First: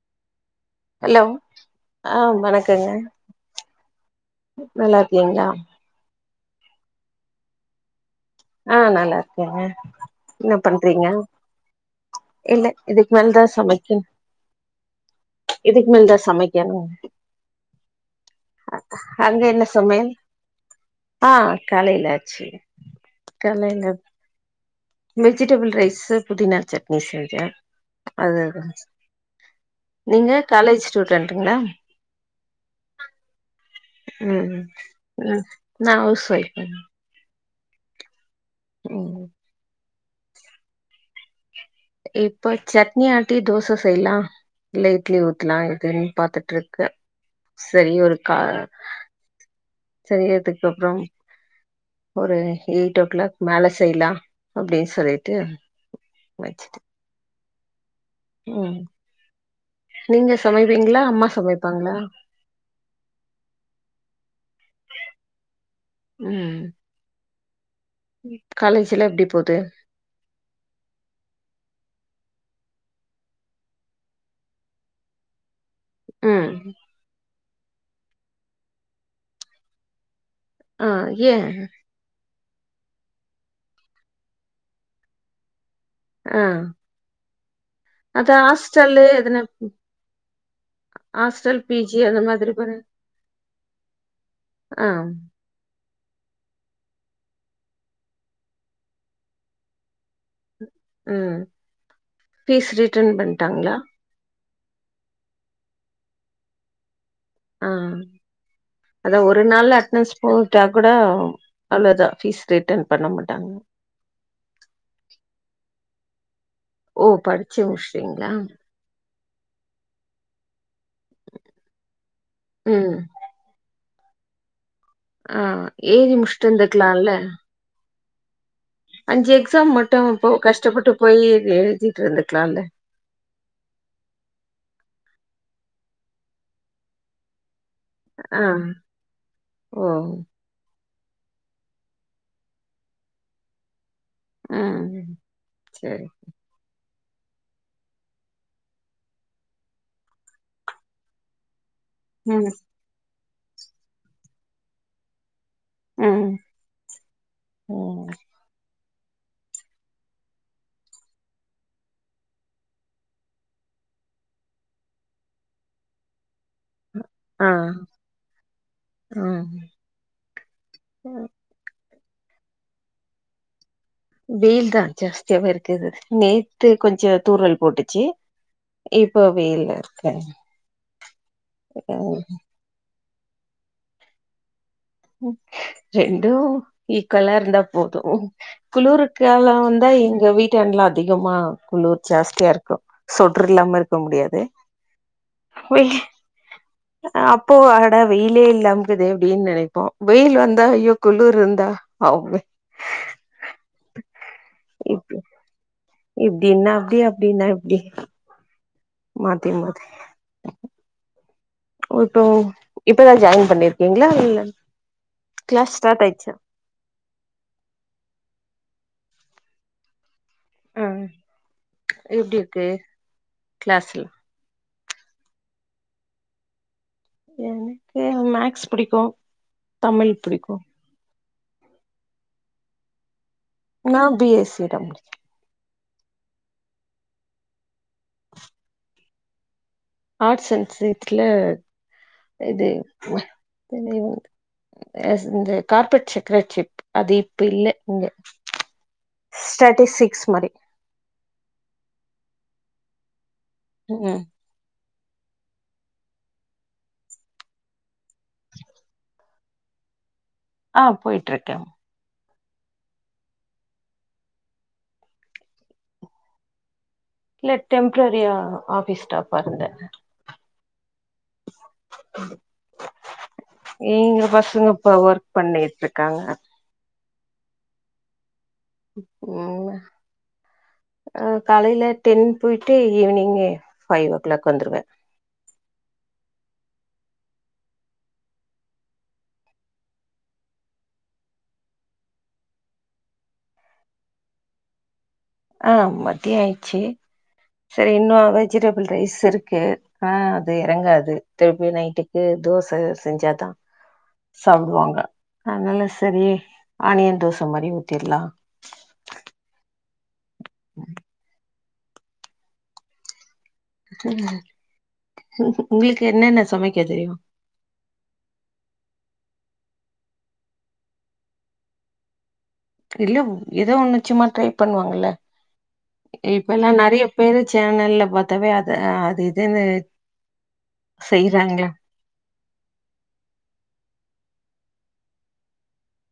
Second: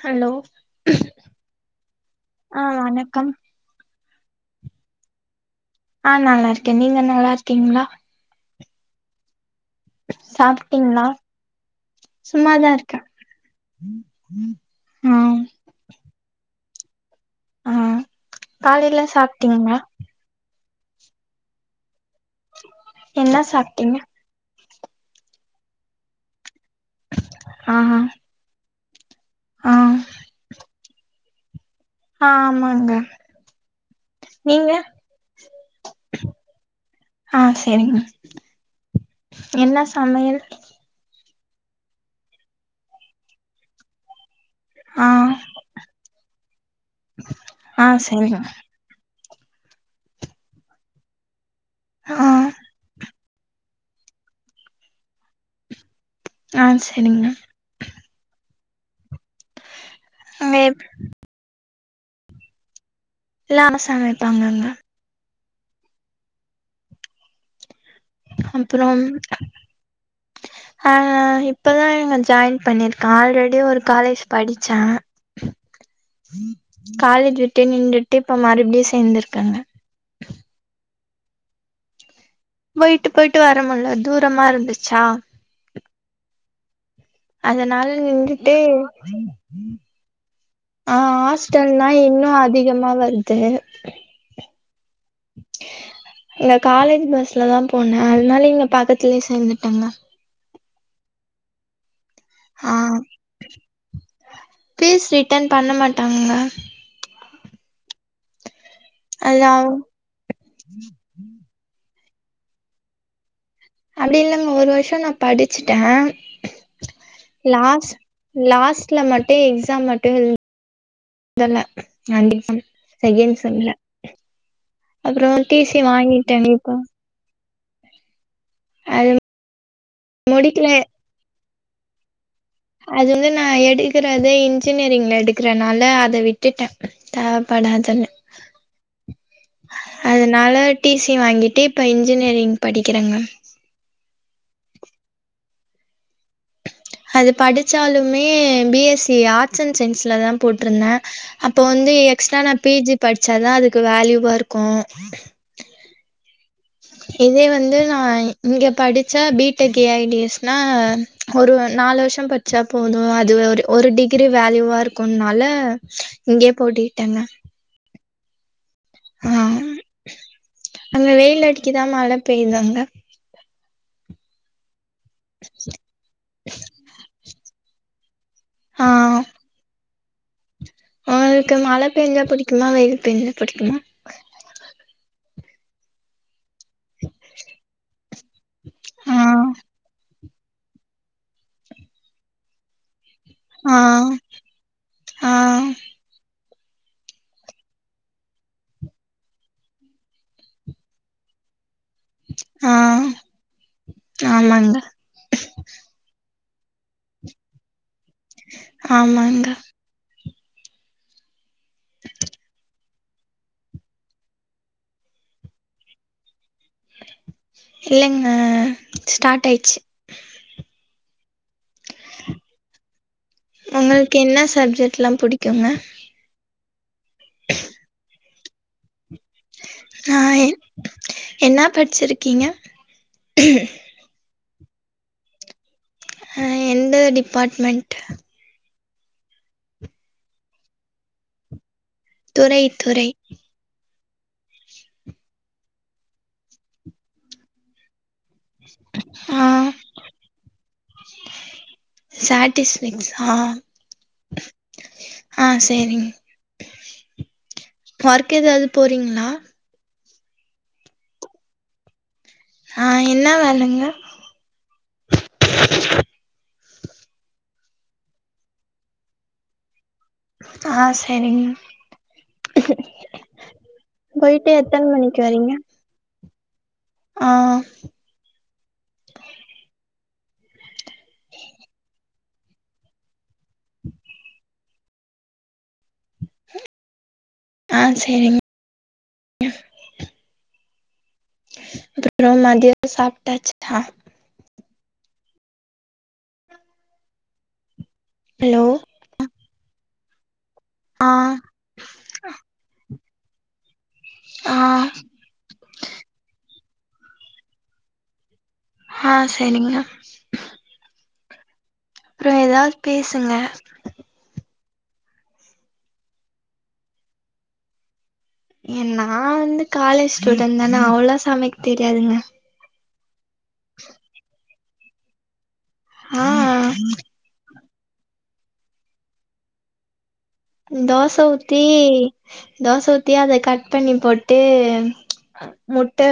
Hello hello அ ஆ வணக்கங்க வணக்கம் நல்லார்கீங்களா ஆ நல்லா இருக்கே நீங்க நல்லா இருக்கீங்களா அ நல்லா இருக்கேங்க என்ன சாப்ட்டீங்களா பண்றீங்க இல்ல சும்மாதா இருக்கே இதுக்கு மேலதா சமைக்கனு ஆ இதுக்கு மேலதா சமைக் ஆ காலையில அங்க என்ன சாப்ட்டீங்களா சமயல் ஆ காலைல ஆச்சு என்னா காலையில சாப்டீங்க வெஜிடபிள் ரைஸ்சு புதினா சட்னி செஞ்ச ஆ ஆ அது ஆ நீங்க காலேஜ் ஸ்டூடென்டுங்களா ஆமாங்க ம் நீங்க ம் நா ஹவுஸ் வைஃப் ஆ சரிங்க ம் சமயல் இப்ப சட்னி ஆட்டி தோச செய்லா இல்ல ஆ இட்லி ஊத்தலா எதுன்னு பாத்துட்ருகே ஆ சரி ஒரு சரிங்க கா சரி அதுக்கப்புறம் ஆ ஒரு எயிட்டோ கிளாக் மேல செய்லா அப்டின்னு சொல்லிட்டு ஆ வச்சுட்டு சரிங்க ம் நீங்க அங்க சமைப்பீங்களா அம்மா சமைப்பாங்களா நானு சமைப்பே ம் அப்புறம் காலேஜ்லா எப்டி போது அ இப்பதா இங்கச் ஜாயின் பண்ணிருக்கா ஆல்ரெடி ஒரு காலேஜ் படிச்சா ம் காலேஜ விட்டே நின்டுட்டு இப்ப மறுப்டியு சேந்துருக்கங்க அ ஏ போயிட்டு போயிட்டு வரமுல்ல தூரமா இருந்துச்சா அ அதனால் நின்டுட்டு எதுனா அ ஹாஸ்டல் பி ஹாஸ்டல்னா ஜி அந்த இன்னு அதிகமா வர்து அம் இல்ல காலேஜ் பஸ்ல தா போன அதனால இங்க பக்கத்துலயே சேந்துட்டங்க ம் ஃபீஸ் ஆ ரிட்டன் பண்ட்டாங்ளா ஃபீஸ் ரிட்டன் பண்ண மாட்டாங்க அ அதா அது ஒரு அவ் நாள்ல அட்னன்ஸ் போய்ட்டா கூடோ அவ்ளதா ஃபீஸ் ரிட்டன் பண்ண மாட்டாங்க அப்டி இல்லங்க ஒரு வருஷோ நா படிச்சிட்ட ஓ படிச்சு லாஸ் முடிச்சுட்டீங்களா லாஸ்ட்ல மட் டே எக்ஸாம் மட்டு எழ்தன ஆண்ட் எகஸம் ம் செகேண்ட் செம்ல அப்றோ அ டி சி எய்தி வாங்கிட்டேங்க முஸ்ட்டு இப்போ இந்துருக்லால்ல அது அஞ்சி எக்ஸாம் மட்டு போ முடிக்கல கஷ்டப்பட்டு போய் எழ்த் எழுதிட்றது அது வந்து நா எடுக்கறதே இன்ஜினியரிங்ல எடுக்கறனால அத விட்டுட்ட தேவ் படாதுன்னு ஆ ஓ அதனால டிசி வாங்கிட்டு இப்ப இன்ஜினியரிங் படிக்கிறங்க அ செரி அது படிச்சாலுமே பிஎஸ்சி ஆர்ட்ஸ் அண்ட் சயின்ஸ்ல தா போட்ருந்த அப் போ வந்து எக்ஸ்ட்ரா ம் நா பிஜி படிச்சாதா அதுக்கு வேல்யூவாருக்கோ ம் இதே வந்து நா ம் இங்க படிச் ச பிடெக் ஏஐடிஎஸ்னா ஒரு நாலு வருஷோ பட்ச்சா போது அது ஒரு ஒரு டிக் கிரி வேல்யூவா இருக்குன்னால இங்கயே போட்டிட்டேங்க ஆ அ ம் அங்க வெயில் அடிக்குதா மழ பெய்தாங்க வெயில் தான் ஜாஸ்தியாவ இருக்குது நேத்து கொஞ்சோ‌ தூறல் போட்டுச்சி ஆ இப்போ வெயிலாருக் கங்க உங்களுக்கு மழ பெஞ்சா புடிக்குமா வெயில் பெஞ்சா புடிக்குமா ரெண்டு ஈக்வலாருந்தா போது ஆ குளிர்க்காலோ வந்தா எங் க வீட்டாண்டுலா அதிகமா குளிர் ஜாஸ்தியாருக்கோ சொட்ரு இல்லாம ஆ இருக்க முடியாது் ஆ அ அப்போ அட வெயிலே இல்லாமக்குதே அப்டின் நெனைப் போ வெயில் வந்தா ஐயோ குளுருந்தா அவ்வே ஆ ஆமாங்க இப்ப இப்டின்னா அப்டி அப்டின்னா இப்டி ஆமாங்க மாத்தி மாத்தி ஒ இப்போ இப்பதா ஜாயின் பண்ணிருக்கீங்ளா இல்ல க்ளாஸ் ஸ்டார்ட்டாய்சா இல்லங்க ஸ்டார்ட்டாயிச்சி அ எப்டி இருக்கு கிளாஸ்ல உங்களுக்கு என்ன சப்ஜெக்ட்ல்லா புடிக்குங்க எனக்கு மேக்ஸ் புடிக்கு தமிழ் அ புடிக்கு என் என்னா படிச்சிருக்கீங்க நா பி எஸ் சி கம் அ எந்த டிபார்ட்மெண்ட் ஆர்ட்ஸ் அண்ட் சயின்ஸ் ல துறை இது துறை [unintelligible] எஸ் இந்த கார்ப்பரேட் செக்ரட்டரி அது இப்ப இல்ல இங்க ஆ ஸ்டாட்டிஸ்டிக்ஸ் மாரி ஸ்டாடிஸ்டிக்ஸ் ஆ ம் ஆ செரிங் ஒர்க் எதாவது போறீங்களா ஆ போயிட்டுருக்கே ஆ என்ன வேலங்க இல்ல டெம்ப்ரரியா ஆஃபீஸ் ஸ்டாஃபா இருந்தே ஆ சரிங்க இங்க பசங்க இப்ப ஒர்க் பண்ணிட்டு இருக்காங்க ஆ ஓ ஆ காலைல டென் போயிட்டு ஈவி்னிங் ஃபைவ் ஓ கிளாக் வந்துருவே ஆ சேரிங்க அப்புறோ மதியோ சாப்ட்டாச்தா ஆ மத்திய ஆயிச்சு சரி இன்னு ஹலோ வெஜிடபிள் ரைஸ் இருக்கு ஆ அது ஆ எறங்காது திருப்பி நைட்டுக்கு தோச செஞ்சாதா ஆ சாப்டுவாங்க அதனால சரி ஆனியன் தோச மாரி ஊத்திட்லா ஹா செரிங்கனா உஹம் அப்புற ஏதா பேசுங்க [unintelligible] உங்களுக்கு என்னென்ன சமைக்க தெரியு ஏ நா வந்து காலேஜ் ஸ்டூடெண்ட் தானே அவ்ளோளா சமைக் தெரியாதுங்க இல்ல ஏதோ ஒன்னு சும்மா ட்ரை பண்ணுவாங்கல்ல ஆ இப்போ எல்லா நெறைய பேரு சேனல்லல பாத்தாவே அது அது இதுன்னு தோச ஊத்தி செய்றாங்களா தோச ஊத்தி அத கட் பண்ணி போட்டு முட்ட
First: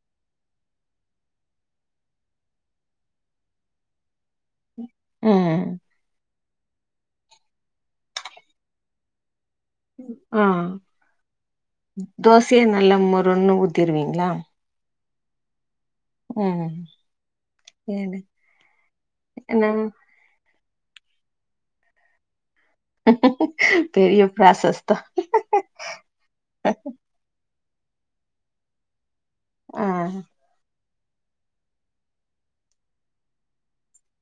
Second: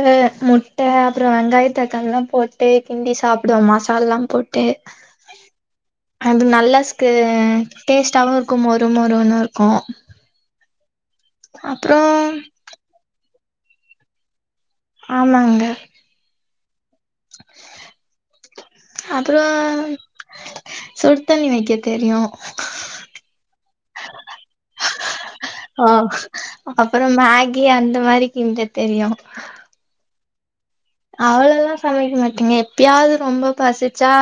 முட்ட அப்புற வெங்காய தக்காள எல்லா போட்டு கிண்டி சாப்டுவோ மசால எல்லா போட்டு ம் அது நல்லா ஸ்கு டேஸ்ட்டாவு இருக்கு மொறு மொறுன்னு இருக்கு ஆ அப்றோ தோசயே நல்லா மொருன்னு ஊத்திருவீங்களா ஆமாங்க ம் செரி அப்றோ என்ன சுடு தண்ணி வைக்க தெரியு பெரிய ப்ராசஸ்தா கு அந்த மாரி கிண்ட தெரியு ஆ அவ்வளளா சமைக்க மாட்டேங்க எப்பயாவது ரொம்ப பசிச்சா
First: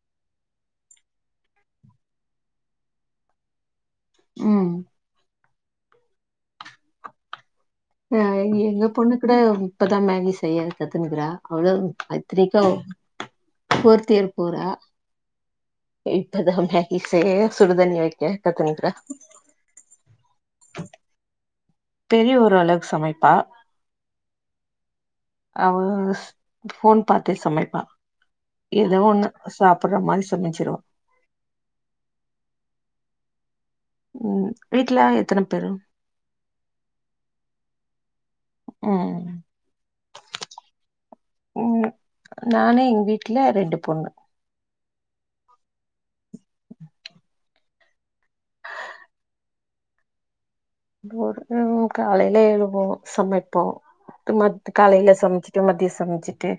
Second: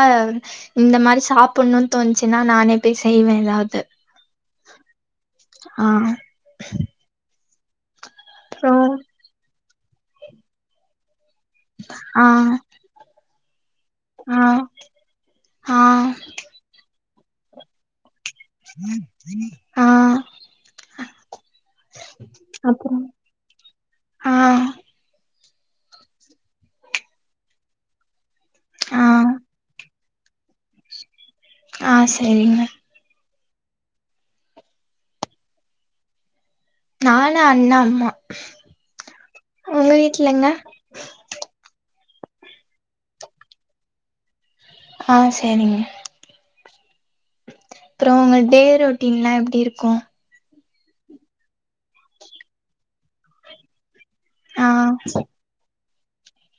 இந்த மாரி சாப் புனுன் தோணுச்சுன்னா நானே போய் செய்வே ஏதாவது ம் ஆ ஆ அப்றோ எங்க பொண்ணு கூட இப்பதா மேகி செய்ய கத்துன்னுக்குறா அவ்ளோ ஆ அத்திரிக்காவு ஃபோர்த் இயர் ஆ போறா ஆ இப்பதா மேகி செய்ய சுடுதண்ணி வைக்க நோட் பண்ணிக்கிறே ஆ பெரிய ஒரு அளவு அப்றோ சமைப்பா ஆ அவ ஃபோன் பாத்தே சமைப்பா ஏதோ ஆ ஒண்ணு சாப் புர்ற மாரி சொல்லிச்சிருவோ ஆ செரிங்க ம் வீட்ல எத்தன பேரு நானு அண்ணா அம்மா ம் உங்க வீட்லங்க ம் நானு எங் வீட்ல ரெண்டு பொண்ணு அ செரிங்க அப்றோ உங்க டே ரொட்டின்லா எப்டி இருக்கு [unintelligible] காலையில எழுவோ சமைப்போ த்து ஆ மத் காலையில சமச்சிட்டு மதிய சம்ச்சிட்டு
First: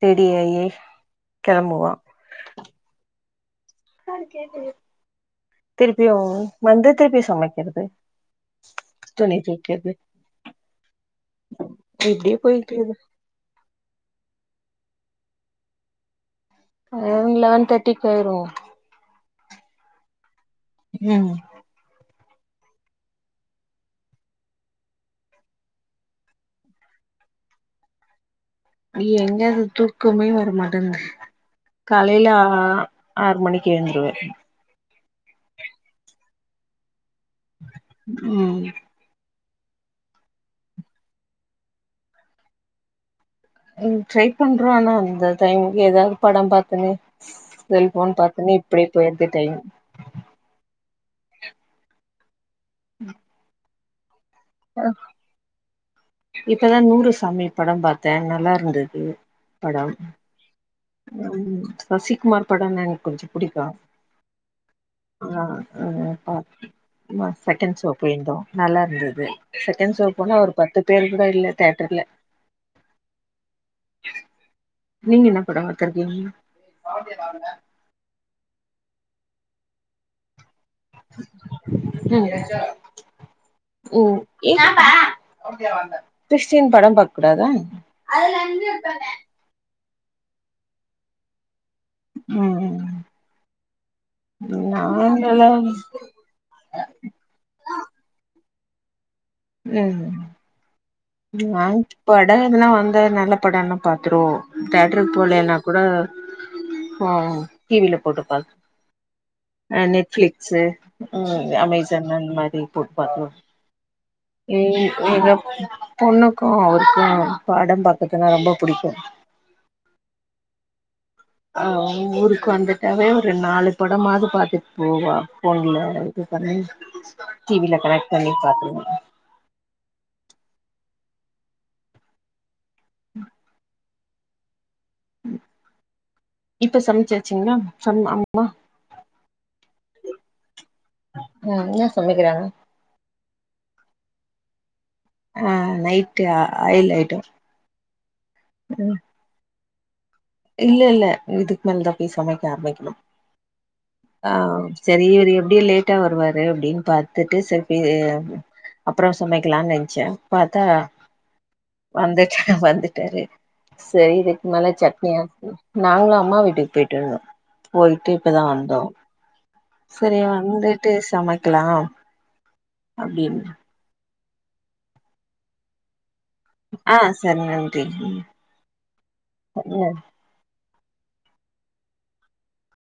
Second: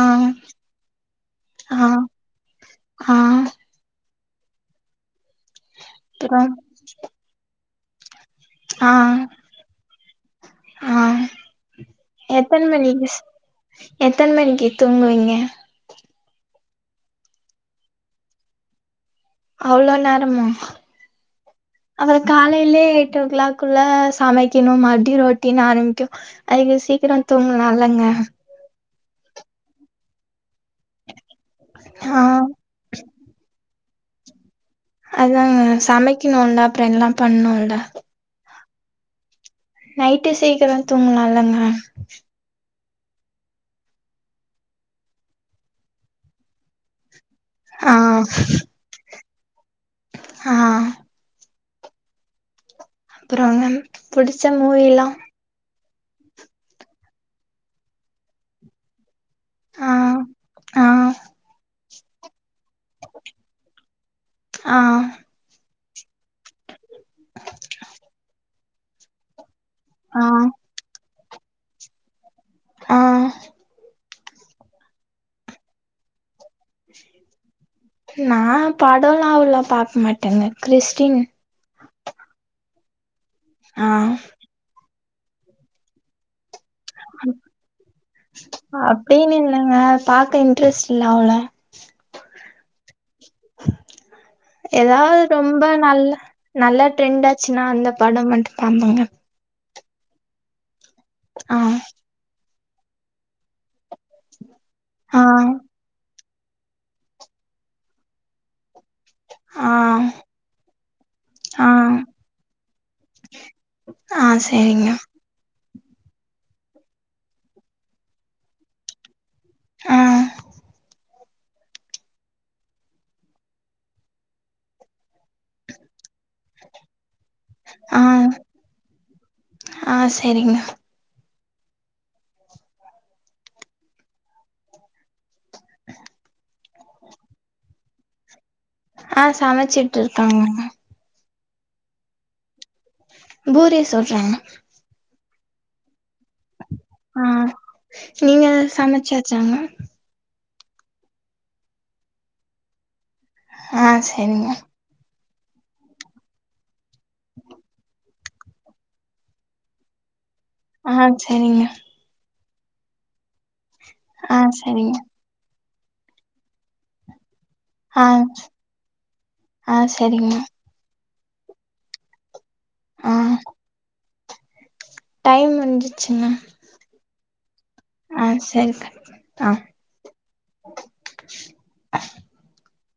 ஆ ரெடியாயி ஆ கெளம்புவோ ஆ திருப்பியு அப்றோ வந்து திருப்பியு சமைக்கிறது துணி தோய்க்கற்து அ இப்டியே எத்தன் மணி போயிட்டுருக்குது பஸ் எத்தன் மணிக்கு தூங்குவீங்க லெவன் லெவன் தேட்டிக்கு ஆய்ரு அவ்ள நேரமா ம் அது காலையிலே எயிட் ஓ க்ளாக்குள்ள சமைக்கிணு மற்ப்டியு ரொட்டின்னு ஆரம்பிக்கு அதுக்கு சீக் கிரோ தூங்கலால்லங்க எங்க அது தூக்கமே வருமாட் காலைல ஆ ஆறு மணிக்கு ஏந்த்ருவ அதாங்க சமைக்கணுன்ல அப்றோ எல்லாம் பண்ணுல ம் நைட்டு சீக்கிரோ தூங்கலால மேம் ம் ட்ரை பண்றோ ஆனா அந்த டைமுக்கு ஏதாவ்து படம் பாத்துனு ஆ செல்ஃபோன் பாத்துனே இப்படியே போயற்து டைம் ஆ அப்றோ மேம் புடிச்ச மூவி எல்லா இப்பதா நூறு சாமி படம் பாத்தே நல்லா இருந்துது ஆ படம் ஆ சசிக்குமார் படன்ன எனக்கொஞ்சு புடிக்கு அ ஆ ஆ பா ந செகண் ஷோ போயிருந்தோ நல்லா இர்ந்துது செகண் ஷோவுக் ஆ போனா ஒரு பத்து பேரு கூட இல்ல தேட்டர்ல ஆ நீங்க என்ன படம் பாத்திருக்கீங்க நா படோலா அவ்ளோ பாக் மாட்டேங்க கிறிஸ்டின் ம் ஆ ம் ஸ்ன் படம் பாக் கூடாதா அப்டின்னு இல்லங்க பாக்க இன்ட்ரெஸ்ட் இல்ல அவ்ளோ ம் ஏதாவ்து நாங்கல்லா ரொம்ப நல்ல நல்ல ட்ரெண்டாச்சுன்னா அந்த படம் மட் ஆமாங்க ம் ஆ நாங் படமெல்லா வந்தா நல்ல படனா பாத்துறுவோ தேட்டருக் ஆ போலேன்னா கூட அ டிவில போட்டு பாத் ஆ அ நெட்பிளிக்ஸு ம் ஆ அமேசான் அந் மாரி போட்டு பாத்துருவோ ஆ சரிங்க. ம் எதா பொண்ணுக்கு அவுருக்கு படம் பாக்கற்துன்னா ரொம்ப புடிக்கு அ அ ஊருக் வந்துட்டாவே ஒரு நாலு படமாது பாத்துட் போவா ஃபோன்ல பண்ணி டிவில ஆ கனெக் பண்ணி பாத்துருவோ ஆ சரிங்க. இப்ப சமச்சாச்சிங்ளா சம் அம்மா ஆ சமச்சிட்டுருக்காங்க ம் என்ன சமைக்கிறாங்க பூரி சுட்றாங்க ஆ நைட்டு ஆயில் ஆ ஐட்டம் நீங்க ம் சமைச்சாச்சாங்க? இல்ல இல்ல இதுக்கு மேல்தா போய் சமைக்க ஆரம்பிக்கணும் ஆ சரி இவர் எப்டியு லேட்டா வருவாரு அப்டின் பாத்துட்டு ச [unintelligible] அப்பற சமைக்கலான் நென்ச்ச பாத்தா ஆ சரிங்க. வந்துட்ட வந்துட்டாரு சரி ஆ இதுக்கு மேல சரிங்க. சட் நாங்ளு அம்மா வீட்டுக்கு போயிட்ருந்தோ ஆ போயிட்டு இப்பதா வந்தோ ஆ சரி சரிங்க. வந்துட்டு சமைக்கலா‌ ஆ அப்டின் டைம் வந்ருச்சுங்க சரிங்கன் ஆ சரிக ஆ ம்